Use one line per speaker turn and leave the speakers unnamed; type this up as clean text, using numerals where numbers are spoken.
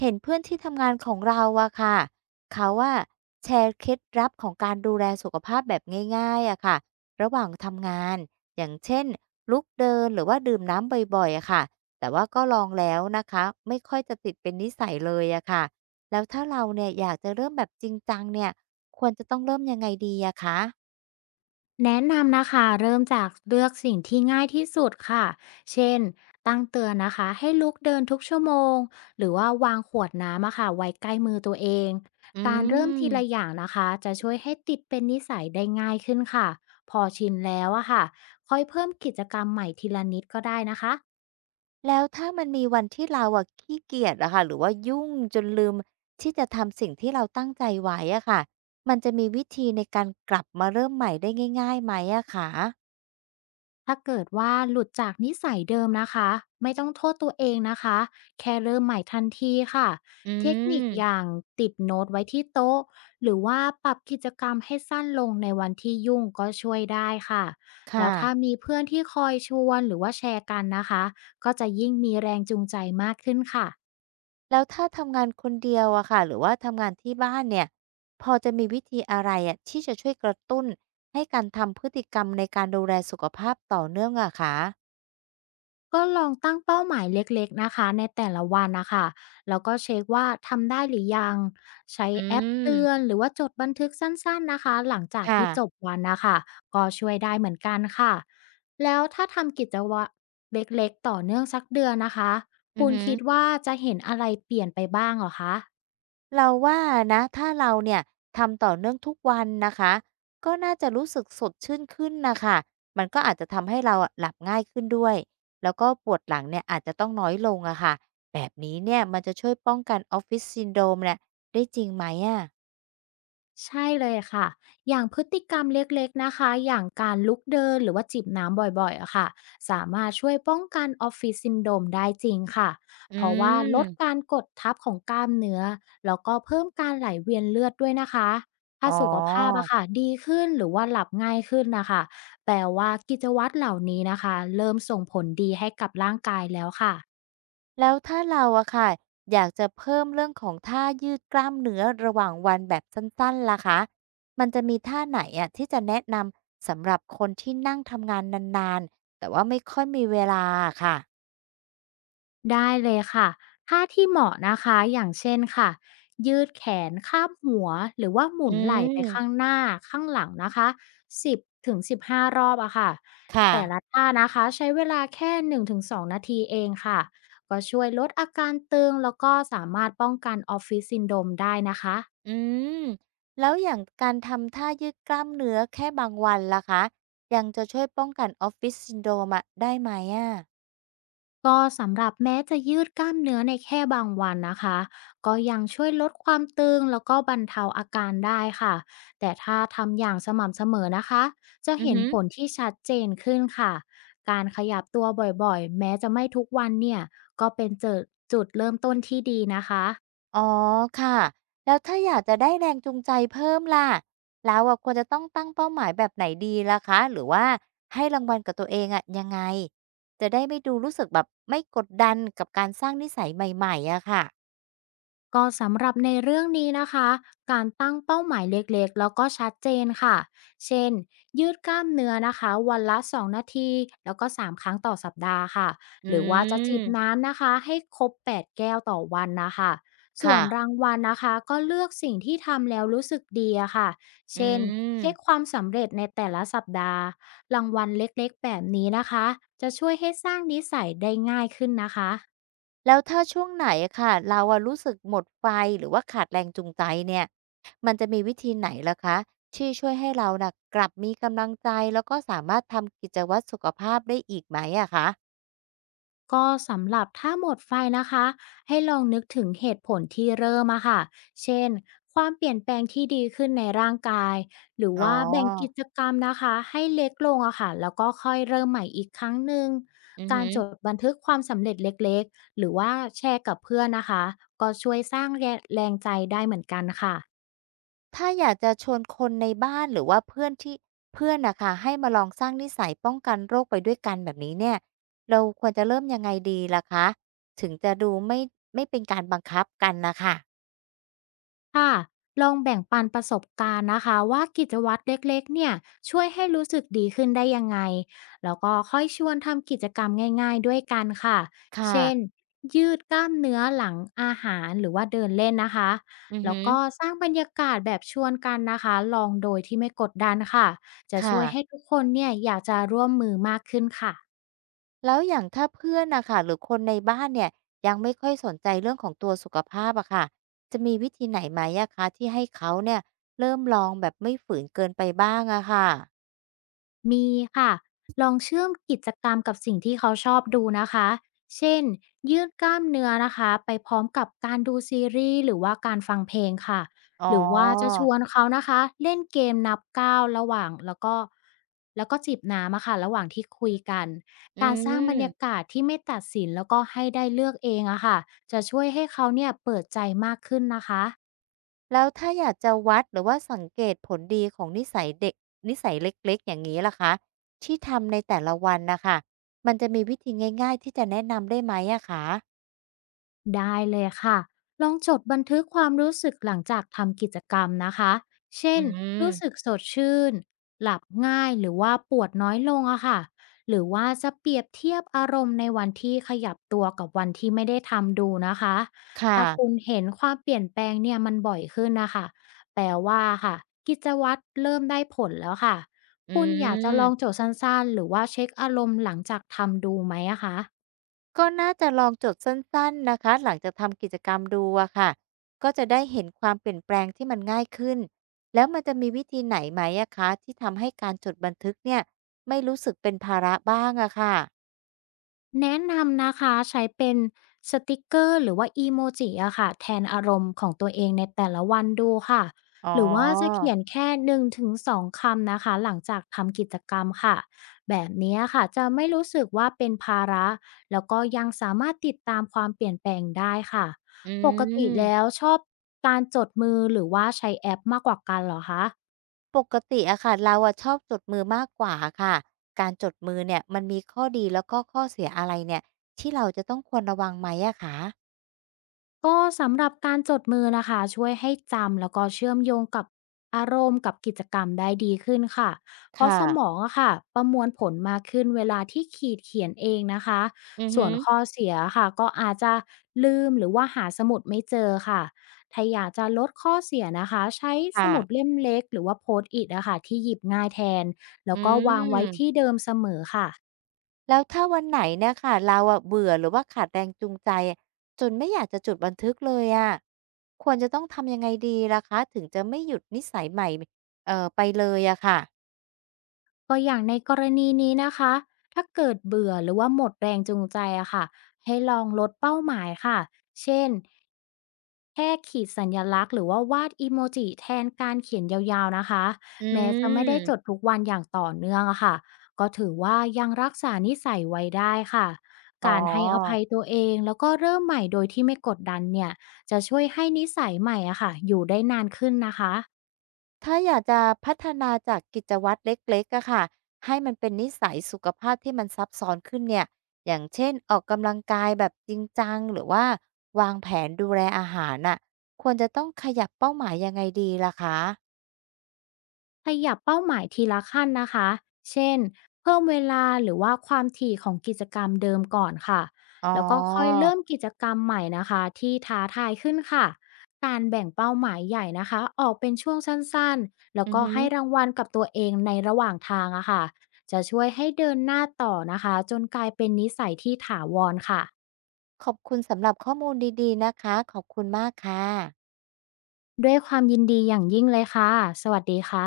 เห็นเพื่อนที่ทำงานของเราอะค่ะเขาว่าแชร์เคล็ดลับของการดูแลสุขภาพแบบง่ายๆอะค่ะระหว่างทำงานอย่างเช่นลุกเดินหรือว่าดื่มน้ำบ่อยๆอะค่ะแต่ว่าก็ลองแล้วนะคะไม่ค่อยจะติดเป็นนิสัยเลยอะค่ะแล้วถ้าเราเนี่ยอยากจะเริ่มแบบจริงจังเนี่ยควรจะต้องเริ่มยังไงดีอะคะ
แนะนำนะคะเริ่มจากเลือกสิ่งที่ง่ายที่สุดค่ะเช่นตั้งเตือนนะคะให้ลุกเดินทุกชั่วโมงหรือว่าวางขวดน้ำอะค่ะไว้ใกล้มือตัวเอง
อื
การเริ่มทีละ
ม
อย่างนะคะจะช่วยให้ติดเป็นนิสัยได้ง่ายขึ้นค่ะพอชินแล้วอะค่ะค่อยเพิ่มกิจกรรมใหม่ทีละนิดก็ได้นะคะ
แล้วถ้ามันมีวันที่เราอะขี้เกียจอะค่ะหรือว่ายุ่งจนลืมที่จะทำสิ่งที่เราตั้งใจไว้อะค่ะมันจะมีวิธีในการกลับมาเริ่มใหม่ได้ง่ายๆไหมอะคะ
ถ้าเกิดว่าหลุดจากนิสัยเดิมนะคะไม่ต้องโทษตัวเองนะคะแค่เริ่มใหม่ทันทีค่ะ
อื
เทคนิคอย่า
ม
งติดโน้ตไว้ที่โต๊ะหรือว่าปรับกิจกรรมให้สั้นลงในวันที่ยุ่งก็ช่วยได้ค่ะแล้
ค่ะ
วถ้ามีเพื่อนที่คอยชวนหรือว่าแชร์กันนะคะก็จะยิ่งมีแรงจูงใจมากขึ้นค่ะ
แล้วถ้าทำงานคนเดียวอะค่ะหรือว่าทำงานที่บ้านเนี่ยพอจะมีวิธีอะไรอะที่จะช่วยกระตุ้นให้การทำพฤติกรรมในการดูแลสุขภาพต่อเนื่องอะคะ
ก็ลองตั้งเป้าหมายเล็กๆนะคะในแต่ละวันนะคะแล้วก็เช็คว่าทำได้หรือยังใช้
อื
แอป
ม
เตือนหรือว่าจดบันทึกสั้นๆนะคะหลังจากที่จบ
ค่ะ
วันนะคะก็ช่วยได้เหมือนกันค่ะแล้วถ้าทำกิจวัตรเล็กๆต่อเนื่องสักเดือนนะคะ
อือ
คุณ
ฮึ
คิดว่าจะเห็นอะไรเปลี่ยนไปบ้างเหรอคะ
เราว่านะถ้าเราเนี่ยทำต่อเนื่องทุกวันนะคะก็น่าจะรู้สึกสดชื่นขึ้นนะคะมันก็อาจจะทำให้เราอะหลับง่ายขึ้นด้วยแล้วก็ปวดหลังเนี่ยอาจจะต้องน้อยลงอะค่ะแบบนี้เนี่ยมันจะช่วยป้องกัน Office Syndrome เนี่ยได้จริงไหมอะ
ใช่เลยค่ะอย่างพฤติกรรมเล็กๆนะคะ อย่างการลุกเดินหรือว่าจิบน้ำบ่อยๆอะค่ะสามารถช่วยป้องกันออฟฟิศซินโดรมได้จริงค่ะ
อื
เพราะว่าลดกา
ม
รกดทับของกล้ามเนื้อแล้วก็เพิ่มการไหลเวียนเลือดด้วยนะคะถ้า
อ๋อ
สุขภาพอะค่ะดีขึ้นหรือว่าหลับง่ายขึ้นนะคะ แปลว่ากิจวัตรเหล่านี้นะคะ เริ่มส่งผลดีให้กับร่างกายแล้วค่ะ
แล้วถ้าเราอะค่ะอยากจะเพิ่มเรื่องของท่ายืดกล้ามเนื้อระหว่างวันแบบสั้นๆล่ะคะมันจะมีท่าไหนอะที่จะแนะนำสำหรับคนที่นั่งทำงานนานๆแต่ว่าไม่ค่อยมีเวลาอะค่ะ
ได้เลยค่ะท่าที่เหมาะนะคะ อย่างเช่นค่ะ ยืดแขนข้ามหัวหรือว่าหมุ
อื
นไหล่ไปข้าง
ม
หน้า ข้างหลังนะคะ10ถึง15รอบอะค่ะ
ค่ะ
แต่ละท่านะคะใช้เวลาแค่1-2นงถึงสองนาทีเองค่ะก็ช่วยลดอาการตึงแล้วก็สามารถป้องกันออฟฟิศซินโดรมได้นะคะ
อืมแล้วอย่างการทำท่ายืดกล้ามเนื้อแค่บางวันล่ะคะยังจะช่วยป้องกัน Office Syndrome อะได้ไหมอะ
ก็สำหรับแม้จะยืดกล้ามเนื้อในแค่บางวันนะคะก็ยังช่วยลดความตึงแล้วก็บรรเทาอาการได้ค่ะแต่ถ้าทำอย่างสม่ำเสมอนะคะจะ
อือ
เห็น
ฮึ
ผลที่ชัดเจนขึ้นค่ะการขยับตัวบ่อยๆแม้จะไม่ทุกวันเนี่ยก็เป็นจุดเริ่มต้นที่ดีนะคะ
อ๋อค่ะแล้วถ้าอยากจะได้แรงจูงใจเพิ่มล่ะแล้วอะควรจะต้องตั้งเป้าหมายแบบไหนดีล่ะคะหรือว่าให้รางวัลกับตัวเองอะยังไงจะได้ไม่ดูรู้สึกแบบไม่กดดันกับการสร้างนิสัยใหม่ๆอะค่ะ
ก็สำหรับในเรื่องนี้นะคะ การตั้งเป้าหมายเล็กๆแล้วก็ชัดเจนค่ะ เช่น ยืดกล้ามเนื้อนะคะวันละ2นาทีแล้วก็3ครั้งต่อสัปดาห์ค่ะ
อื
หรือว่าจะจิบ
ม
น้ำนะคะให้ครบ8แก้วต่อวันนะคะส่ว
ค่ะ
นรางวัลนะคะก็เลือกสิ่งที่ทำแล้วรู้สึกดีอะค่ะ
อื
เช่น
ม
เช็คความสำเร็จในแต่ละสัปดาห์รางวัลเล็กๆแบบนี้นะคะจะช่วยให้สร้างนิสัยได้ง่ายขึ้นนะคะ
แล้วถ้าช่วงไหนอะค่ะเราอะรู้สึกหมดไฟหรือว่าขาดแรงจูงใจเนี่ยมันจะมีวิธีไหนล่ะคะที่ช่วยให้เราน่ะกลับมีกำลังใจแล้วก็สามารถทำกิจวัตรสุขภาพได้อีกไหมอะคะ
ก็สำหรับถ้าหมดไฟนะคะให้ลองนึกถึงเหตุผลที่เริ่มอะค่ะเช่นความเปลี่ยนแปลงที่ดีขึ้นในร่างกายหรือ
อ๋อ
ว่าแบ่งกิจกรรมนะคะให้เล็กลงอะค่ะแล้วก็ค่อยเริ่มใหม่อีกครั้งหนึ่ง
อือ
กา
ฮึ
รจดบันทึกความสำเร็จเล็กๆหรือว่าแชร์กับเพื่อนนะคะก็ช่วยสร้างแรงแรงใจได้เหมือนกันค่ะ
ถ้าอยากจะชวนคนในบ้านหรือว่าเพื่อนที่เพื่อนน่ะค่ะให้มาลองสร้างนิสัยป้องกันโรคไปด้วยกันแบบนี้เนี่ยเราควรจะเริ่มยังไงดีล่ะคะถึงจะดูไม่เป็นการบังคับกันน่ะค่ะ
ค่ะลองแบ่งปันประสบการณ์นะคะว่ากิจวัตรเล็กๆเนี่ยช่วยให้รู้สึกดีขึ้นได้ยังไงแล้วก็ค่อยชวนทำกิจกรรมง่ายๆด้วยกันค่ะ
ค
เช่น
่ะ
ยืดกล้ามเนื้อหลังอาหารหรือว่าเดินเล่นนะคะ
อือ
แล้
ฮึ
วก็สร้างบรรยากาศแบบชวนกันนะคะลองโดยที่ไม่กดดันค่ะจะ
ค่ะ
ช่วยให้ทุกคนเนี่ยอยากจะร่วมมือมากขึ้นค่ะ
แล้วอย่างถ้าเพื่อนน่ะค่ะหรือคนในบ้านเนี่ยยังไม่ค่อยสนใจเรื่องของตัวสุขภาพอะค่ะจะมีวิธีไหนไหมอะคะที่ให้เขาเนี่ยเริ่มลองแบบไม่ฝืนเกินไปบ้างอะค่ะ
มีค่ะ ลองเชื่อมกิจกรรมกับสิ่งที่เขาชอบดูนะคะ เช่นยืดกล้ามเนื้อนะคะไปพร้อมกับการดูซีรีส์หรือว่าการฟังเพลงค่ะ
อ๋อ
หรือว่าจะชวนเขานะคะเล่นเกมนับก้าวระหว่างแล้วก็จิบน้ำอะค่ะระหว่างที่คุยกัน
อื
การสร้างบรรยา
ม
กาศที่ไม่ตัดสินแล้วก็ให้ได้เลือกเองอะค่ะจะช่วยให้เขาเนี่ยเปิดใจมากขึ้นนะคะ
แล้วถ้าอยากจะวัดหรือว่าสังเกตผลดีของนิสัยเด็กนิสัยเล็กๆอย่างนี้ล่ะคะที่ทำในแต่ละวันนะคะมันจะมีวิธีง่ายๆที่จะแนะนำได้ไหมอะคะ
ได้เลยค่ะลองจดบันทึกความรู้สึกหลังจากทำกิจกรรมนะคะเช่
อื
น รู้สึก
ม
สดชื่นหลับง่ายหรือว่าปวดน้อยลงอะค่ะหรือว่าจะเปรียบเทียบอารมณ์ในวันที่ขยับตัวกับวันที่ไม่ได้ทำดูนะคะ
ค
ถ้าคุณ
่ะ
เห็นความเปลี่ยนแปลงเนี่ยมันบ่อยขึ้นนะคะแปลว่าค่ะกิจวัตรเริ่มได้ผลแล้วค่ะ
อื
คุณอยากจะลอง
ม
โจดสั้นๆหรือว่าเช็คอารมณ์หลังจากทำดูไหมอะคะ
ก็น่าจะลองจดสั้นๆนะคะหลังจากทำกิจกรรมดูอะค่ะก็จะได้เห็นความเปลี่ยนแปลงที่มันง่ายขึ้นแล้วมันจะมีวิธีไหนไหมอะคะที่ทำให้การจดบันทึกเนี่ยไม่รู้สึกเป็นภาระบ้างอะค่ะ
แนะนำนะคะใช้เป็นสติกเกอร์หรือว่าอีโมจิอะค่ะแทนอารมณ์ของตัวเองในแต่ละวันดูค่ะ
อ๋อ
หรือว่าจะเขียนแค่1-2คำนะคะหลังจากทำกิจกรรมค่ะแบบนี้ค่ะจะไม่รู้สึกว่าเป็นภาระแล้วก็ยังสามารถติดตามความเปลี่ยนแปลงได้ค่ะ
อื
ปกติแล้
ม
วชอบการจดมือหรือว่าใช้แอปมากกว่ากันเหรอคะ
ปกติอะค่ะเราอะชอบจดมือมากกว่าค่ะการจดมือเนี่ยมันมีข้อดีแล้วก็ข้อเสียอะไรเนี่ยที่เราจะต้องควรระวังไหมอะคะ
ก็สำหรับการจดมือนะคะช่วยให้จำแล้วก็เชื่อมโยงกับอารมณ์กับกิจกรรมได้ดีขึ้นค่ะเพราะ
ค่ะ
สมองอะค่ะประมวลผลมากขึ้นเวลาที่ขีดเขียนเองนะคะ
อือ
ส่
ฮึ
วนข้อเสียค่ะก็อาจจะลืมหรือว่าหาสมุดไม่เจอค่ะถ้าอยากจะลดข้อเสียนะคะใช้ส
ค่ะ
มุดเล่มเล็กหรือว่าโพสต์อิทนะคะที่หยิบง่ายแทนแล้
อื
วก็วางไว้ที่
ม
เดิมเสมอค่ะ
แล้วถ้าวันไหนเนี่ยค่ะเราอะเบื่อหรือว่าขาดแรงจูงใจจนไม่อยากจะจดบันทึกเลยอะควรจะต้องทำยังไงดีล่ะคะถึงจะไม่หยุดนิสัยใหม่ไปเลยอะค่ะ
ก็อย่างในกรณีนี้นะคะ ถ้าเกิดเบื่อหรือว่าหมดแรงจูงใจอะค่ะให้ลองลดเป้าหมายค่ะ เช่นแค่ขีดสัญลักษณ์หรือว่าวาดอีโมจิแทนการเขียนยาวๆนะคะ
อื
แม้จะไม่ได้จด
ม
ทุกวันอย่างต่อเนื่องอะค่ะ ก็ถือว่ายังรักษานิสัยไว้ได้ค่ะ
อ๋
การให้อภั
อ
ยตัวเองแล้วก็เริ่มใหม่โดยที่ไม่กดดันเนี่ย จะช่วยให้นิสัยใหม่อะค่ะอยู่ได้นานขึ้นนะคะ
ถ้าอยากจะพัฒนาจากกิจวัตรเล็กๆอะค่ะให้มันเป็นนิสัยสุขภาพที่มันซับซ้อนขึ้นเนี่ยอย่างเช่นออกกำลังกายแบบจริงจังหรือว่าวางแผนดูแลอาหารน่ะควรจะต้องขยับเป้าหมายยังไงดีล่ะคะ
ขยับเป้าหมายทีละขั้นนะคะเช่นเพิ่มเวลาหรือว่าความถี่ของกิจกรรมเดิมก่อนค่ะ
อ๋อ
แล้วก็ค่อยเริ่มกิจกรรมใหม่นะคะที่ท้าทายขึ้นค่ะการแบ่งเป้าหมายใหญ่นะคะออกเป็นช่วงสั้นๆแล้ว
อือ
ก็
หือ
ให้รางวัลกับตัวเองในระหว่างทางอะค่ะจะช่วยให้เดินหน้าต่อนะคะจนกลายเป็นนิสัยที่ถาวรค่ะ
ขอบคุณสำหรับข้อมูลดีๆนะคะขอบคุณมากค่ะ
ด้วยความยินดีอย่างยิ่งเลยค่ะสวัสดีค่ะ